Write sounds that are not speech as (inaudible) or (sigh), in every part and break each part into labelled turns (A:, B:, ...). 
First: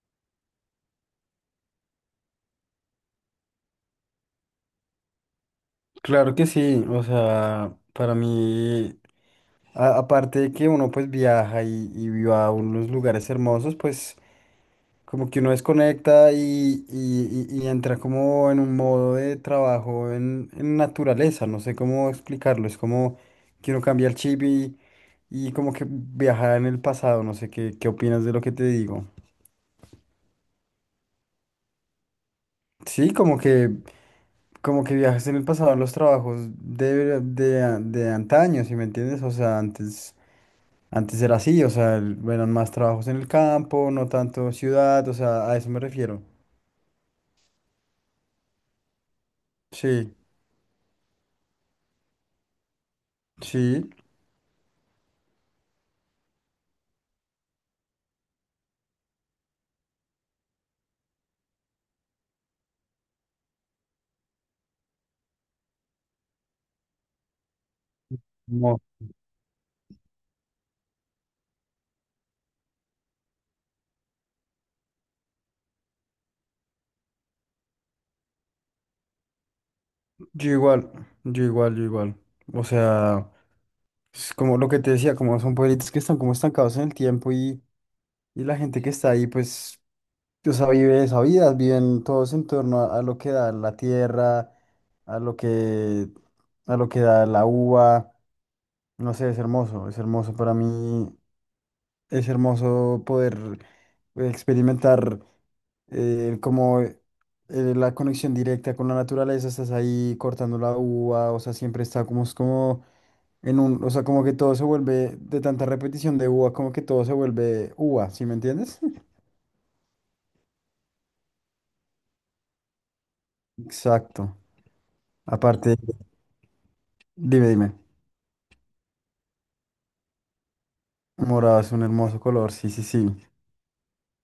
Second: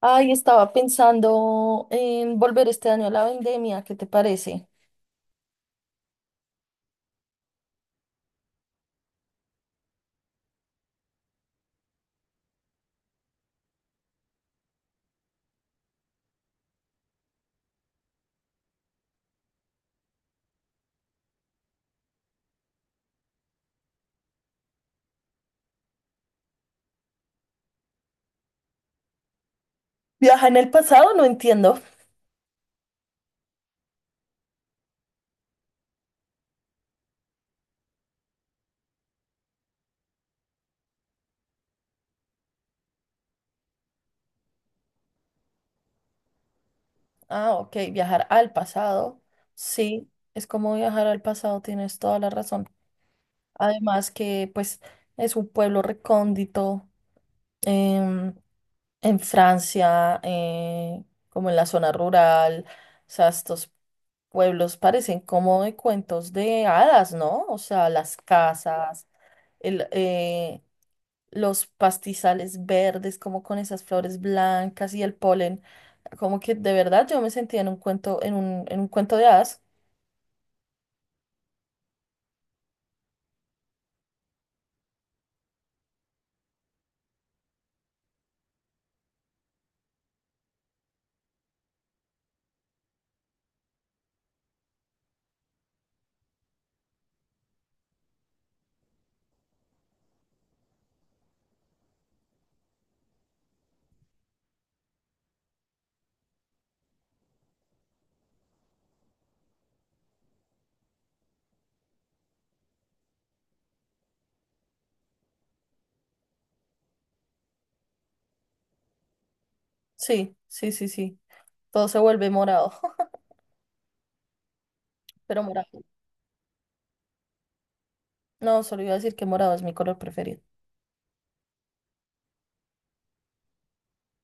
A: Ay, estaba pensando en volver este año a la vendemia, ¿qué te parece?
B: Claro que sí, o sea, para mí, aparte de que uno pues viaja y va a unos lugares hermosos, pues como que uno desconecta y entra como en un modo de trabajo en naturaleza, no sé cómo explicarlo, es como que uno cambia el chip y como que viaja en el pasado, no sé qué, qué opinas de lo que te digo.
A: ¿Viajar en el pasado? No entiendo.
B: Sí, como que viajas en el pasado en los trabajos de antaño, ¿si me entiendes? O sea, antes... Antes era así, o sea, eran más trabajos en el campo, no tanto ciudad, o sea, a eso me refiero.
A: Ah, ok, viajar al pasado. Sí,
B: Sí,
A: es como viajar al pasado, tienes toda la razón.
B: sí,
A: Además que pues es un pueblo recóndito em, en Francia, como en la zona rural. O sea, estos pueblos parecen como de cuentos de hadas, ¿no? O sea, las
B: no,
A: casas, el, eh, los pastizales verdes, como con esas flores blancas y el polen. Como que de verdad yo me sentía en un cuento, en un cuento de hadas.
B: yo igual, yo igual, yo igual. O sea, es como lo que te decía, como son pueblitos que están como estancados en el tiempo y la gente que está ahí, pues, o sea, vive esa vida, viven todos en torno a lo que da la tierra, a lo que, a lo que da la uva. No sé, es hermoso para mí. Es hermoso poder experimentar como la conexión directa con la naturaleza, estás ahí cortando la uva, o sea, siempre está como, es como o sea, como que todo se vuelve de tanta repetición de uva, como que todo se vuelve uva, ¿sí me entiendes?
A: Sí, sí, sí, sí. Todo se vuelve morado, (laughs)
B: Exacto.
A: pero
B: Aparte,
A: morado.
B: dime, dime,
A: No, solo iba a decir que morado es mi color preferido.
B: morado es un hermoso color, sí, sí, sí.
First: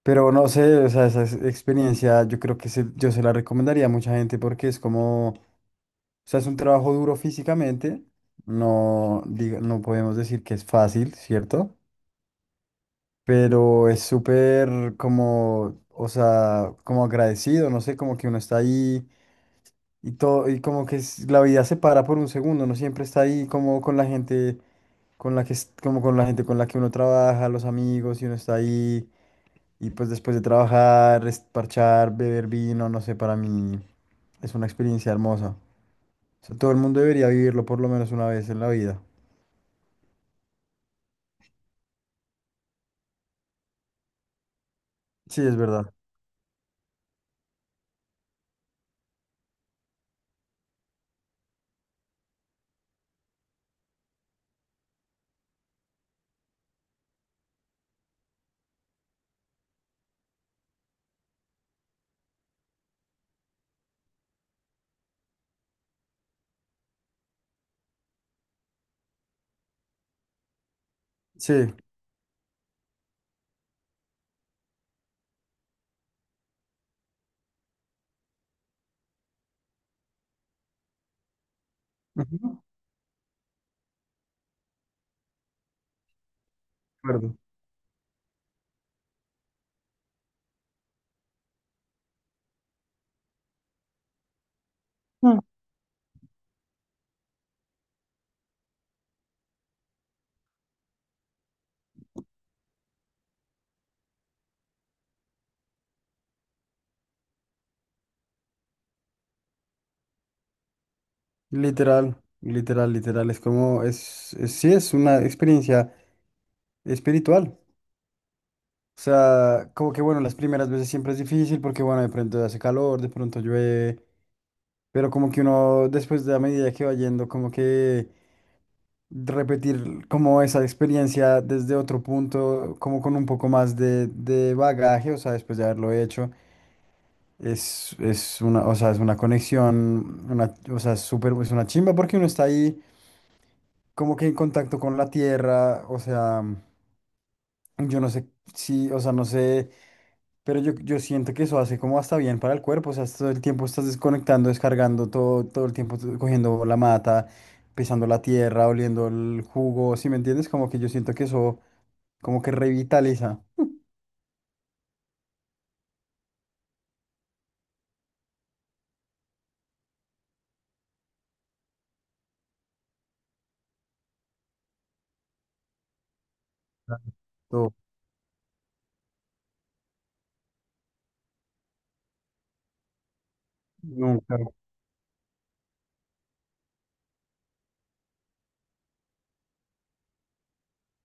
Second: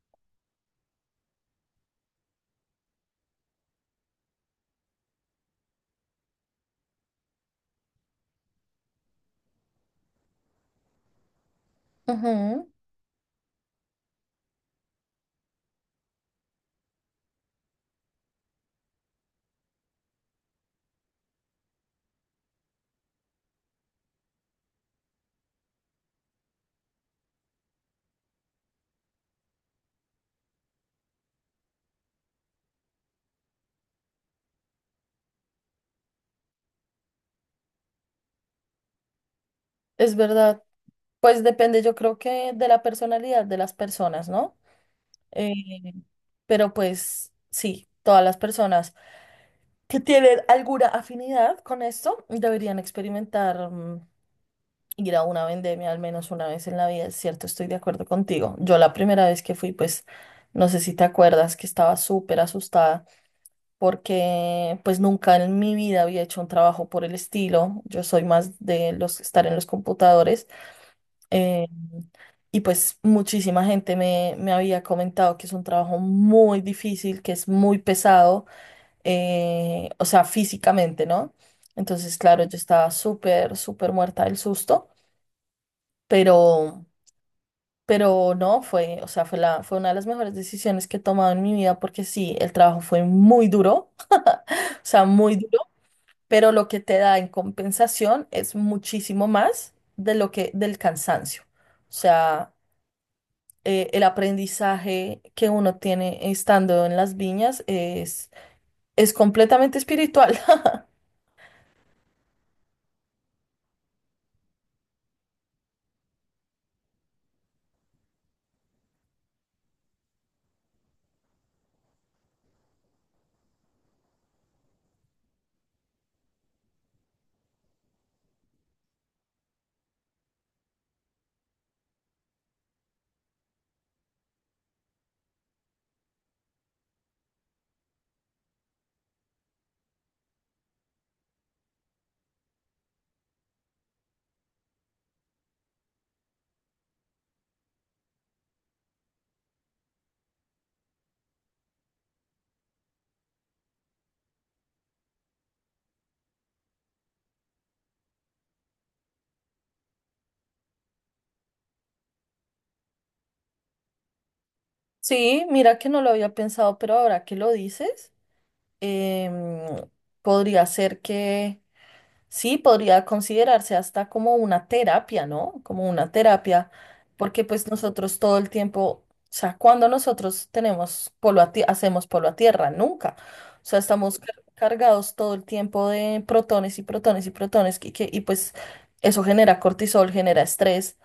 B: Pero no sé, o sea, experiencia yo creo que yo se la recomendaría a mucha gente porque es como... O sea, es un trabajo duro físicamente. No, no podemos decir que es fácil, ¿cierto?
A: Ujú.
B: Pero es súper como, o sea, como agradecido, no sé, como que uno está ahí y todo, y como que la vida se para por un segundo, uno siempre está ahí como con la gente con la como con la gente con la que uno trabaja, los amigos, y uno está ahí, y pues después de trabajar, es parchar, beber vino, no sé, para mí es una experiencia hermosa. O sea, todo el mundo debería vivirlo por lo menos una vez en la vida.
A: Es verdad. Pues depende, yo creo que de la personalidad de las personas, ¿no?
B: Sí,
A: Eh,
B: es verdad.
A: pero pues sí, todas las personas que tienen alguna afinidad con esto deberían experimentar, ir a una vendemia al menos una vez en la vida. Es cierto, estoy de acuerdo contigo. Yo la primera vez que fui, pues, no sé si te acuerdas que estaba súper asustada porque pues nunca en mi vida había hecho un trabajo por el estilo. Yo soy más de los estar en los computadores, eh,
B: Sí.
A: y pues muchísima gente me, me había comentado que es un trabajo muy difícil, que es muy pesado, o sea, físicamente, ¿no? Entonces, claro,
B: Ujú,
A: yo
B: de
A: estaba súper, súper muerta del susto, pero...
B: acuerdo.
A: Pero no, fue, o sea, fue una de las mejores decisiones que he tomado en mi vida porque sí, el trabajo fue muy duro, (laughs) o sea, muy
B: Mm.
A: duro, pero lo que te da en compensación es muchísimo más de del cansancio. O sea, el aprendizaje que uno tiene estando en las viñas es completamente espiritual. (laughs)
B: Literal, literal, literal. Es como, es, sí, es una experiencia espiritual. O sea, como que bueno, las primeras veces siempre es difícil porque bueno, de pronto hace calor, de pronto llueve, pero como que uno después de la medida que va yendo, como que repetir como esa experiencia desde otro punto, como con un poco más de bagaje, o sea, después de haberlo hecho. Es una, o sea, es una conexión, una, o sea, es súper, es una chimba porque uno está ahí como que en contacto con la tierra, o sea, yo no sé si, o sea, no sé, pero yo siento que eso hace como hasta bien para el cuerpo, o sea, todo el tiempo estás desconectando, descargando todo, todo el tiempo tú cogiendo la mata, pisando la tierra, oliendo el jugo, ¿sí me entiendes? Como que yo siento que eso como que revitaliza.
A: Sí, mira que no lo había pensado, pero ahora que lo dices, em, podría ser que... Sí, podría considerarse hasta como una terapia, ¿no? Como una terapia,
B: Claro.
A: porque pues
B: Todo.
A: nosotros todo el tiempo, o sea, cuando nosotros tenemos hacemos polo a tierra, nunca. O sea, estamos
B: Nunca.
A: cargados todo el tiempo de protones y protones y protones, y pues eso genera cortisol, genera estrés.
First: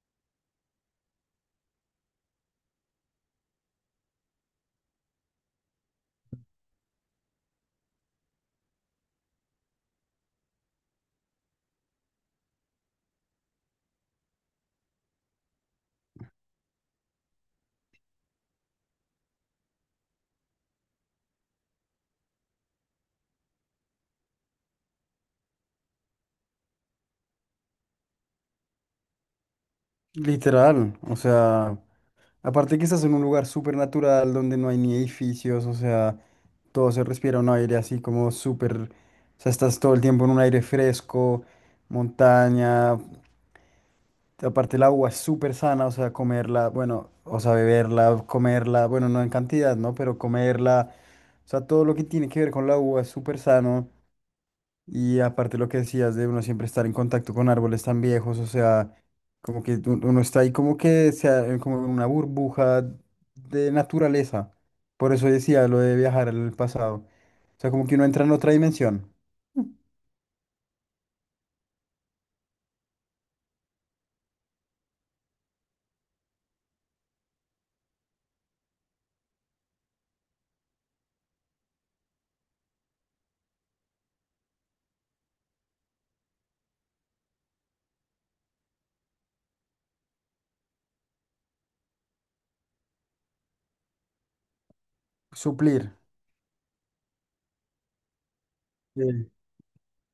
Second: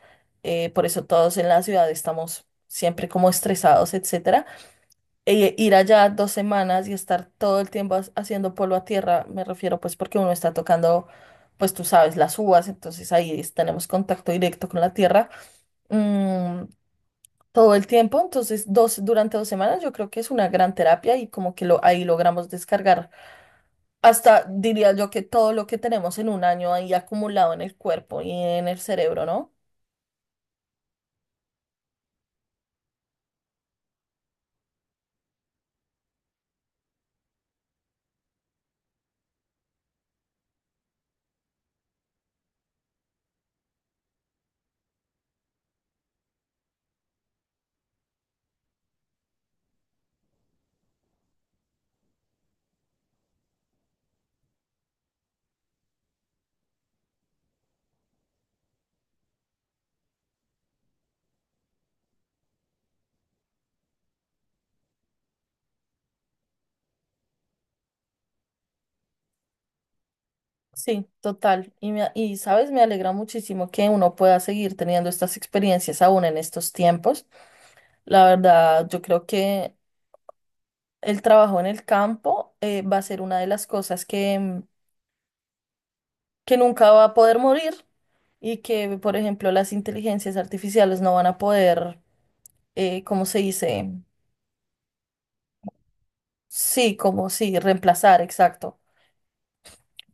A: Por eso todos en la ciudad estamos siempre como estresados, etcétera, e ir allá dos semanas y estar todo el tiempo haciendo polvo a tierra, me refiero pues porque uno está tocando, pues tú sabes, las uvas, entonces tenemos contacto directo con la tierra, mm, todo el tiempo. Entonces durante dos semanas yo creo que es una gran terapia y como que ahí logramos descargar hasta, diría yo, que todo lo que tenemos en un año ahí acumulado en el cuerpo y en el cerebro, ¿no?
B: Literal, o sea. Aparte que estás en un lugar súper natural donde no hay ni edificios, o sea, todo se respira un aire así como súper, o sea, estás todo el tiempo en un aire fresco, montaña, aparte el agua es súper sana, o sea, comerla, bueno, o sea, beberla, comerla, bueno, no en cantidad, ¿no? Pero comerla, o sea, todo lo que tiene que ver con la agua es súper sano. Y aparte lo que decías de uno siempre estar en contacto con árboles tan viejos, o sea, como que uno está ahí como que sea como en una burbuja de naturaleza. Por eso decía lo de viajar al pasado. O sea, como que uno entra en otra dimensión.
A: Sí, total. Y sabes, me alegra muchísimo que uno pueda seguir teniendo estas experiencias aún en estos tiempos. La verdad, yo creo que el trabajo en el campo, va a ser una de las cosas que nunca va a poder morir y que, por ejemplo, las inteligencias artificiales no van a poder... ¿cómo se dice?
B: Suplir.
A: Sí, como sí, reemplazar, exacto.
B: Sí,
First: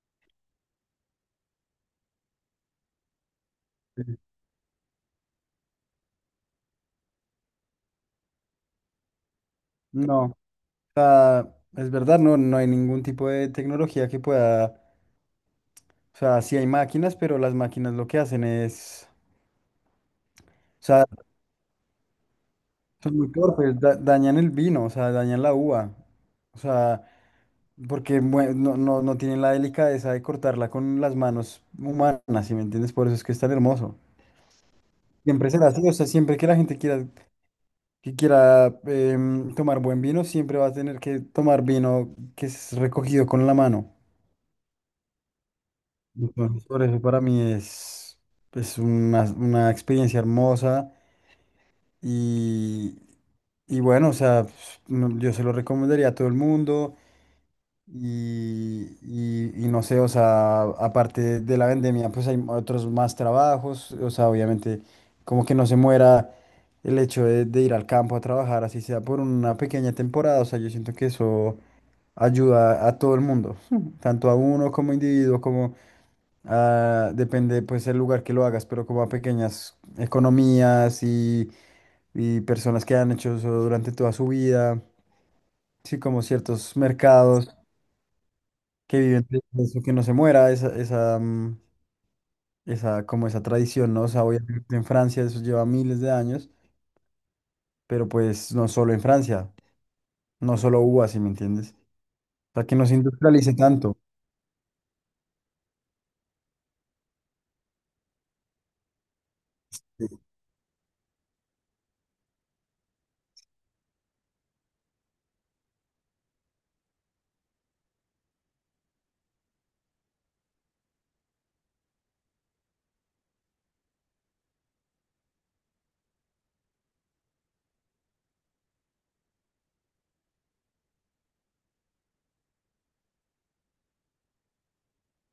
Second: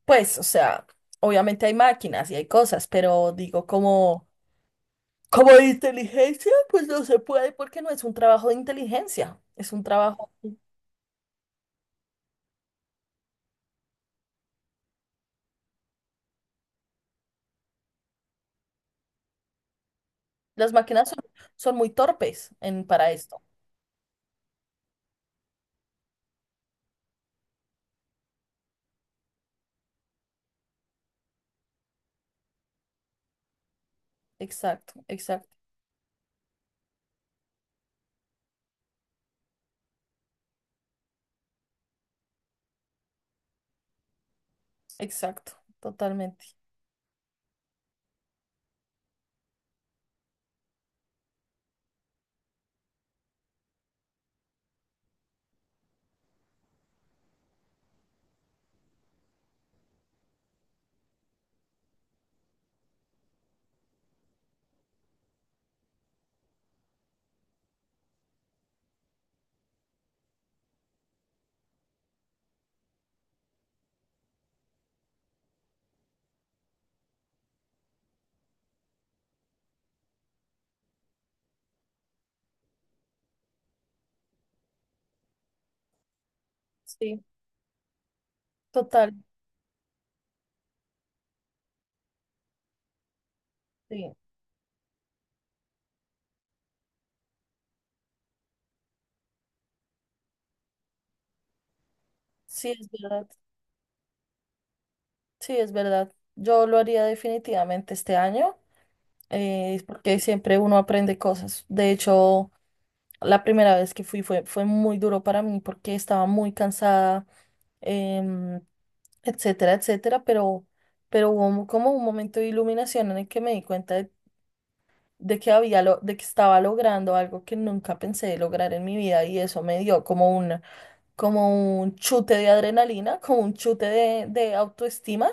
A: Pues, o sea, obviamente hay máquinas y hay cosas, pero digo,
B: sí.
A: como, como de inteligencia, pues no se puede porque no es un trabajo de inteligencia, es un
B: No,
A: trabajo,
B: o sea, es verdad, no, no hay ningún tipo de tecnología que pueda, o sea, sí hay máquinas, pero las máquinas lo que hacen es,
A: las
B: o sea,
A: máquinas son, son muy torpes en, para
B: son muy
A: esto.
B: torpes, dañan el vino, o sea, dañan la uva. O sea, porque no, no, no tienen la delicadeza de cortarla con las manos humanas, ¿si me entiendes? Por eso es que es tan hermoso.
A: Exacto, exacto.
B: Siempre será así, o sea, siempre que la gente quiera, que quiera tomar buen vino, siempre va a tener que tomar vino que es recogido con la mano.
A: Exacto, totalmente.
B: Entonces, por eso para mí es una experiencia hermosa y, y bueno, o sea, pues, yo se lo recomendaría a todo el mundo. Y no sé, o sea, aparte de la vendemia, pues hay otros más trabajos, o sea, obviamente como que no se muera el hecho de ir al campo a trabajar, así sea por una pequeña temporada, o sea, yo siento que eso ayuda a todo el mundo. Ujú. Tanto a uno como individuo, como a, depende pues el lugar que lo hagas, pero como a pequeñas economías y personas que han hecho eso durante toda su vida, sí, como ciertos
A: Sí,
B: mercados. Que
A: total,
B: viven de eso, que no se muera, esa, esa, como esa tradición, ¿no? O
A: sí,
B: sea, obviamente en Francia eso lleva miles de años, pero pues no solo en Francia, no solo hubo así, ¿me entiendes? O sea,
A: sí
B: que no
A: es
B: se
A: verdad,
B: industrialice tanto.
A: sí es verdad. Yo lo haría definitivamente este año, porque siempre uno aprende cosas. De hecho, la primera vez que fui fue muy duro para mí porque estaba muy cansada, em, etcétera, etcétera, pero hubo como un momento de iluminación en el que me di cuenta de que de que estaba logrando algo que nunca pensé lograr en mi vida y eso me dio como un chute de adrenalina, como un chute de autoestima,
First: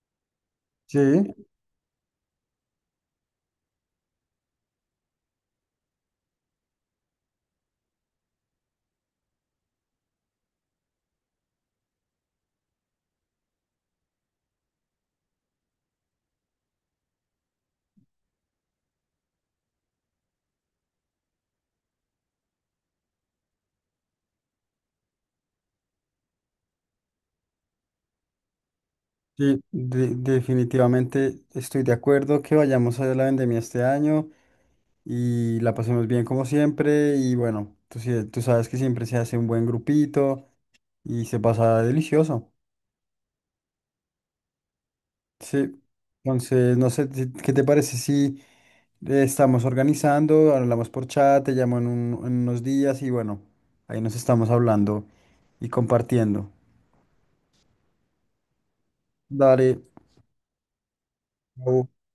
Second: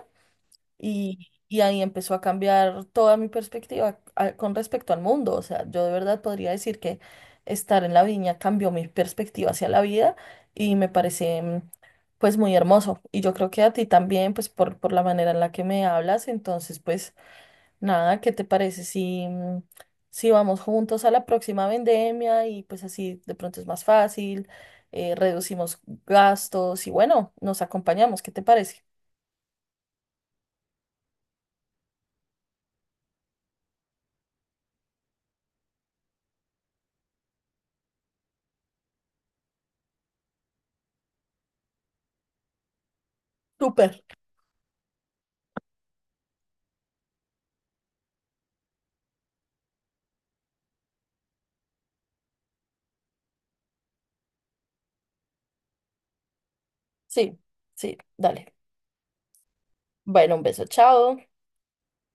B: Sí,
A: y ahí empezó a cambiar toda mi perspectiva con respecto al mundo. O sea, yo de verdad podría decir que estar en la viña cambió mi perspectiva hacia la vida y me parece, pues, muy hermoso. Y yo creo que a ti también, pues por la manera en la que me hablas, entonces pues... Nada, ¿qué te parece si, si vamos juntos a la próxima vendemia y pues así de pronto es más fácil, reducimos gastos y bueno, nos acompañamos, ¿qué te parece?
B: sí, definitivamente estoy de acuerdo que vayamos a la vendemia este año y la pasemos bien como siempre y bueno, tú, tú sabes que siempre se hace un buen grupito y se pasa delicioso.
A: Súper.
B: Sí, entonces no sé, ¿qué te parece si estamos organizando? Hablamos por chat, te llamo en unos días y bueno, ahí nos estamos hablando y compartiendo.
A: Sí, sí, dale.
B: Dale.
A: Bueno, un beso, chao.
B: Chao.